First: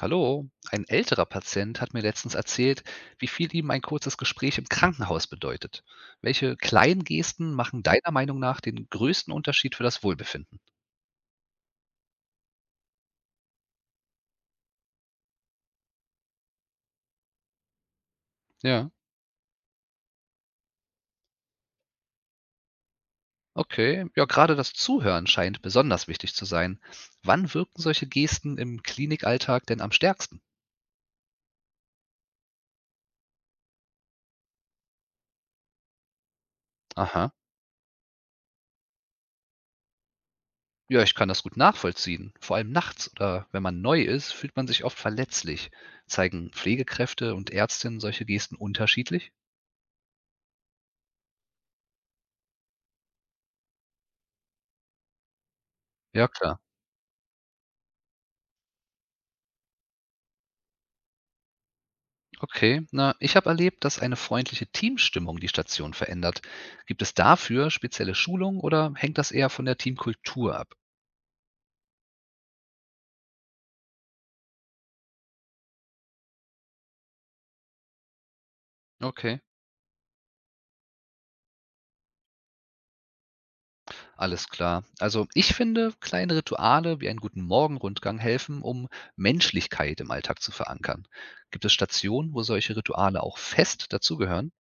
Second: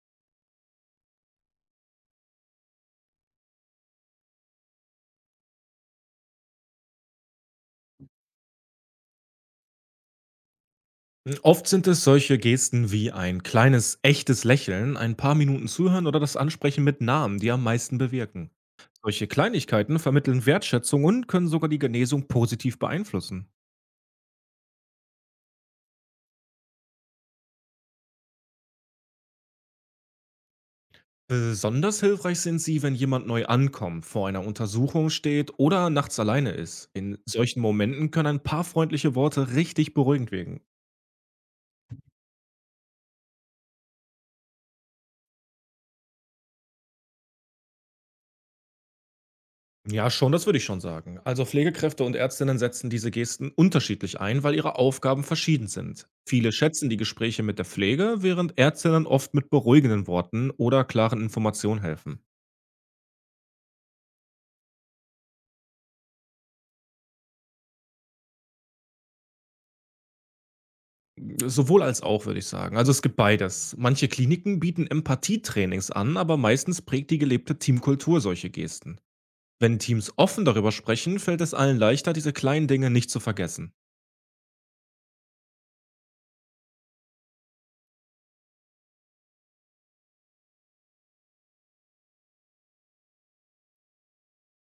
Hallo, ein älterer Patient hat mir letztens erzählt, wie viel ihm ein kurzes Gespräch im Krankenhaus bedeutet. Welche kleinen Gesten machen deiner Meinung nach den größten Unterschied für das Wohlbefinden? Oft sind es solche Gesten wie ein kleines, echtes Lächeln, ein paar Minuten zuhören oder das Ansprechen mit Namen, die am meisten bewirken. Ja, Solche Kleinigkeiten vermitteln Wertschätzung und können sogar die Genesung positiv beeinflussen. okay. Ja, gerade das Zuhören scheint besonders wichtig zu sein. Wann wirken solche Gesten im Klinikalltag denn am stärksten? Besonders hilfreich sind sie, wenn jemand neu ankommt, vor einer Untersuchung steht oder nachts alleine ist. In Aha. solchen Momenten können ein paar freundliche Worte richtig beruhigend wirken. Ja, ich kann das gut nachvollziehen. Vor allem nachts oder wenn man neu ist, fühlt man sich oft verletzlich. Zeigen Pflegekräfte und Ärztinnen solche Gesten unterschiedlich? Ja, schon, das würde ich schon sagen. Also Pflegekräfte und Ärztinnen setzen diese Gesten unterschiedlich ein, weil ihre Aufgaben verschieden sind. Ja, Viele klar. schätzen die Gespräche mit der Pflege, während Ärztinnen oft mit beruhigenden Worten oder klaren Informationen helfen. Okay, na, ich habe erlebt, dass eine freundliche Teamstimmung die Station verändert. Gibt es dafür spezielle Schulungen oder hängt das eher von der Teamkultur ab? Sowohl als auch, würde ich sagen. Also es gibt beides. Manche Kliniken bieten Empathietrainings an, aber meistens prägt die gelebte Teamkultur solche Gesten. Okay, Wenn Teams offen darüber sprechen, fällt es allen leichter, diese kleinen Dinge nicht zu vergessen. alles klar. Also ich finde, kleine Rituale wie einen guten Morgenrundgang helfen, um Menschlichkeit im Alltag zu verankern. Gibt es Stationen, wo solche Rituale auch fest dazugehören?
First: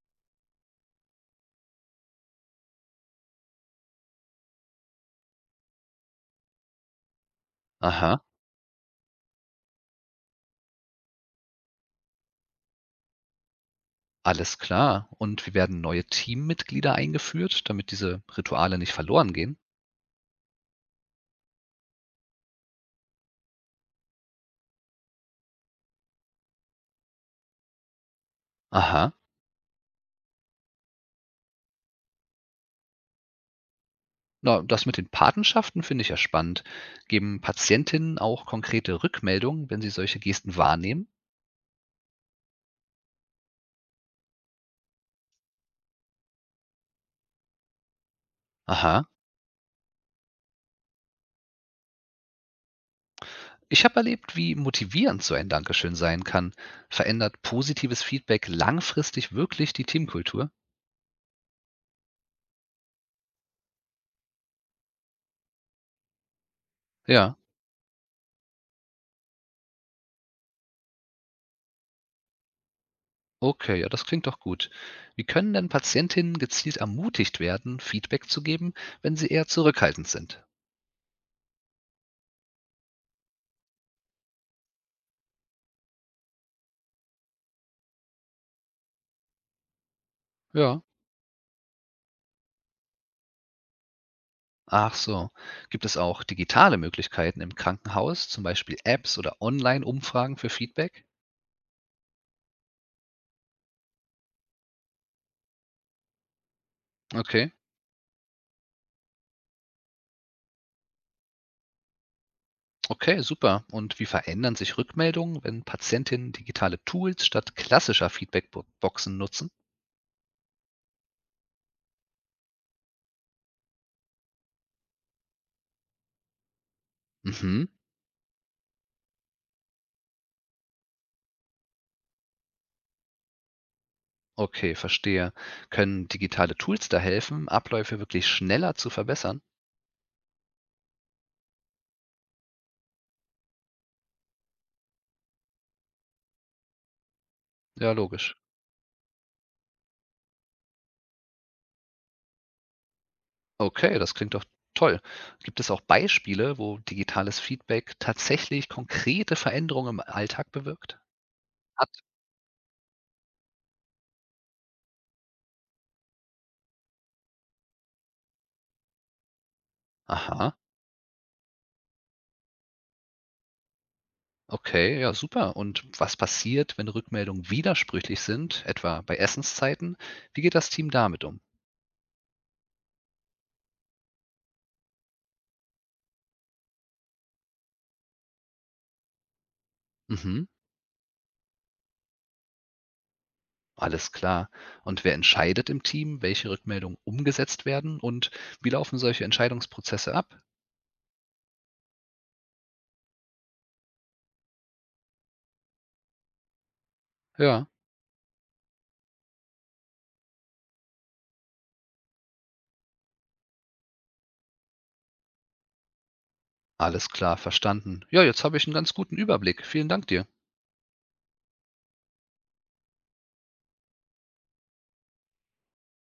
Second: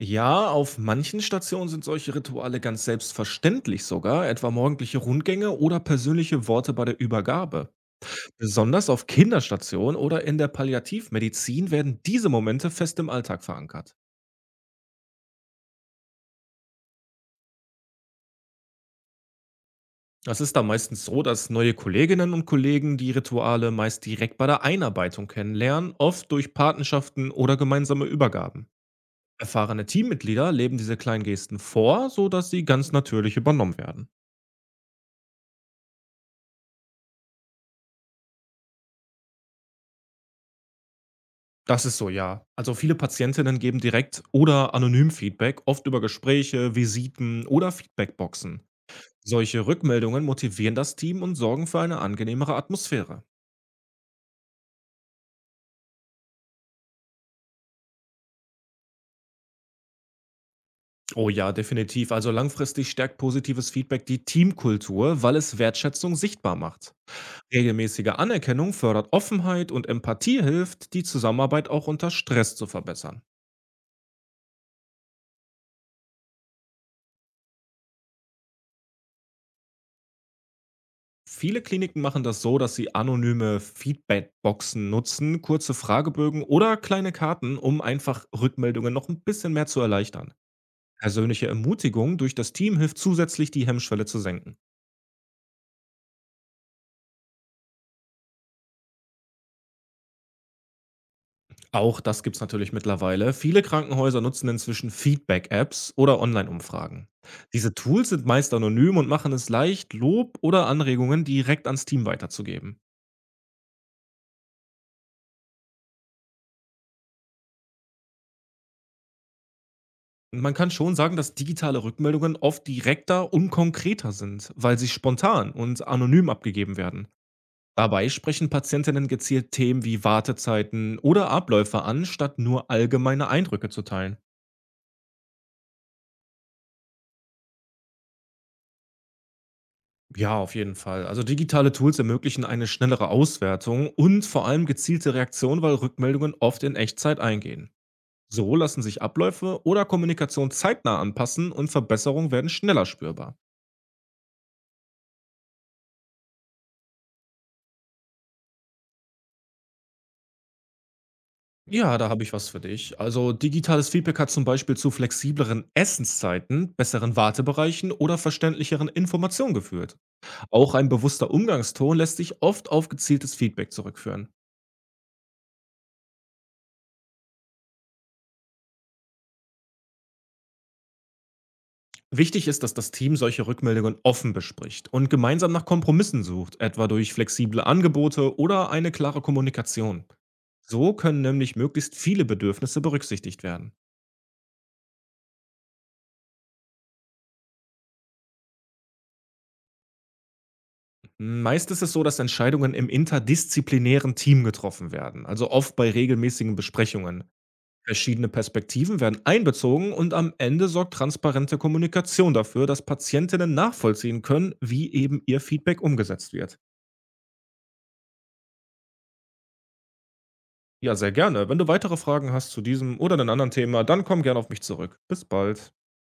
Ja, auf manchen Stationen sind solche Rituale ganz selbstverständlich sogar, etwa morgendliche Rundgänge oder persönliche Worte bei der Übergabe. Aha, Besonders auf Kinderstationen oder in der Palliativmedizin werden diese Momente fest im Alltag verankert. alles klar. Und wie werden neue Teammitglieder eingeführt, damit diese Rituale nicht verloren gehen? Es ist dann meistens so, dass neue Kolleginnen und Kollegen die Rituale meist direkt bei der Einarbeitung kennenlernen, oft durch Patenschaften oder gemeinsame Übergaben. Aha. Erfahrene Teammitglieder leben diese kleinen Gesten vor, sodass sie ganz natürlich übernommen werden. Na, das mit den Patenschaften finde ich ja spannend. Geben Patientinnen auch konkrete Rückmeldungen, wenn sie solche Gesten wahrnehmen? Das ist so, ja. Also viele Patientinnen geben direkt oder anonym Feedback, oft über Gespräche, Visiten oder Feedbackboxen. Aha. Solche Rückmeldungen motivieren das Team und sorgen für eine angenehmere Atmosphäre. Ich habe erlebt, wie motivierend so ein Dankeschön sein kann. Verändert positives Feedback langfristig wirklich die Teamkultur? Oh ja, definitiv. Also langfristig stärkt positives Feedback die Teamkultur, weil es Wertschätzung sichtbar macht. Ja, Regelmäßige Anerkennung fördert Offenheit und Empathie hilft, die Zusammenarbeit auch unter Stress zu verbessern. okay, ja, das klingt doch gut. Wie können denn Patientinnen gezielt ermutigt werden, Feedback zu geben, wenn sie eher zurückhaltend sind? Viele Kliniken machen das so, dass sie anonyme Feedbackboxen nutzen, kurze Fragebögen oder kleine Karten, um einfach Rückmeldungen noch ein bisschen mehr zu erleichtern. Ja. Persönliche Ermutigung durch das Team hilft zusätzlich, die Hemmschwelle zu senken. Ach so. Gibt es auch digitale Möglichkeiten im Krankenhaus, zum Beispiel Apps oder Online-Umfragen für Feedback? Auch das gibt's natürlich mittlerweile. Viele Krankenhäuser nutzen inzwischen Feedback-Apps oder Online-Umfragen. Okay. Diese Tools sind meist anonym und machen es leicht, Lob oder Anregungen direkt ans Team weiterzugeben. Okay, super. Und wie verändern sich Rückmeldungen, wenn Patientinnen digitale Tools statt klassischer Feedbackboxen nutzen? Man kann schon sagen, dass digitale Rückmeldungen oft direkter und konkreter sind, weil sie spontan und anonym abgegeben werden. Mhm. Dabei sprechen Patientinnen gezielt Themen wie Wartezeiten oder Abläufe an, statt nur allgemeine Eindrücke zu teilen. Okay, verstehe. Können digitale Tools da helfen, Abläufe wirklich schneller zu verbessern? Ja, auf jeden Fall. Also digitale Tools ermöglichen eine schnellere Auswertung und vor allem gezielte Reaktion, weil Rückmeldungen oft in Echtzeit eingehen. Ja, logisch. So lassen sich Abläufe oder Kommunikation zeitnah anpassen und Verbesserungen werden schneller spürbar. Okay, das klingt doch toll. Gibt es auch Beispiele, wo digitales Feedback tatsächlich konkrete Veränderungen im Alltag bewirkt hat? Ja, da habe ich was für dich. Also digitales Feedback hat zum Beispiel zu flexibleren Essenszeiten, besseren Wartebereichen oder verständlicheren Informationen geführt. Aha. Auch ein bewusster Umgangston lässt sich oft auf gezieltes Feedback zurückführen. Okay, ja, super. Und was passiert, wenn Rückmeldungen widersprüchlich sind, etwa bei Essenszeiten? Wie geht das Team damit um? Wichtig ist, dass das Team solche Rückmeldungen offen bespricht und gemeinsam nach Kompromissen sucht, etwa durch flexible Angebote oder eine klare Kommunikation. Mhm, So können nämlich möglichst viele Bedürfnisse berücksichtigt werden. alles klar. Und wer entscheidet im Team, welche Rückmeldungen umgesetzt werden und wie laufen solche Entscheidungsprozesse ab? Meist ist es so, dass Entscheidungen im interdisziplinären Team getroffen werden, also oft bei regelmäßigen Besprechungen. Ja, Verschiedene Perspektiven werden einbezogen und am Ende sorgt transparente Kommunikation dafür, dass Patientinnen nachvollziehen können, wie eben ihr Feedback umgesetzt wird. alles klar, verstanden. Ja, jetzt habe ich einen ganz guten Überblick. Vielen Dank dir. Ja, sehr gerne. Wenn du weitere Fragen hast zu diesem oder einem anderen Thema, dann komm gerne auf mich zurück. Bis bald.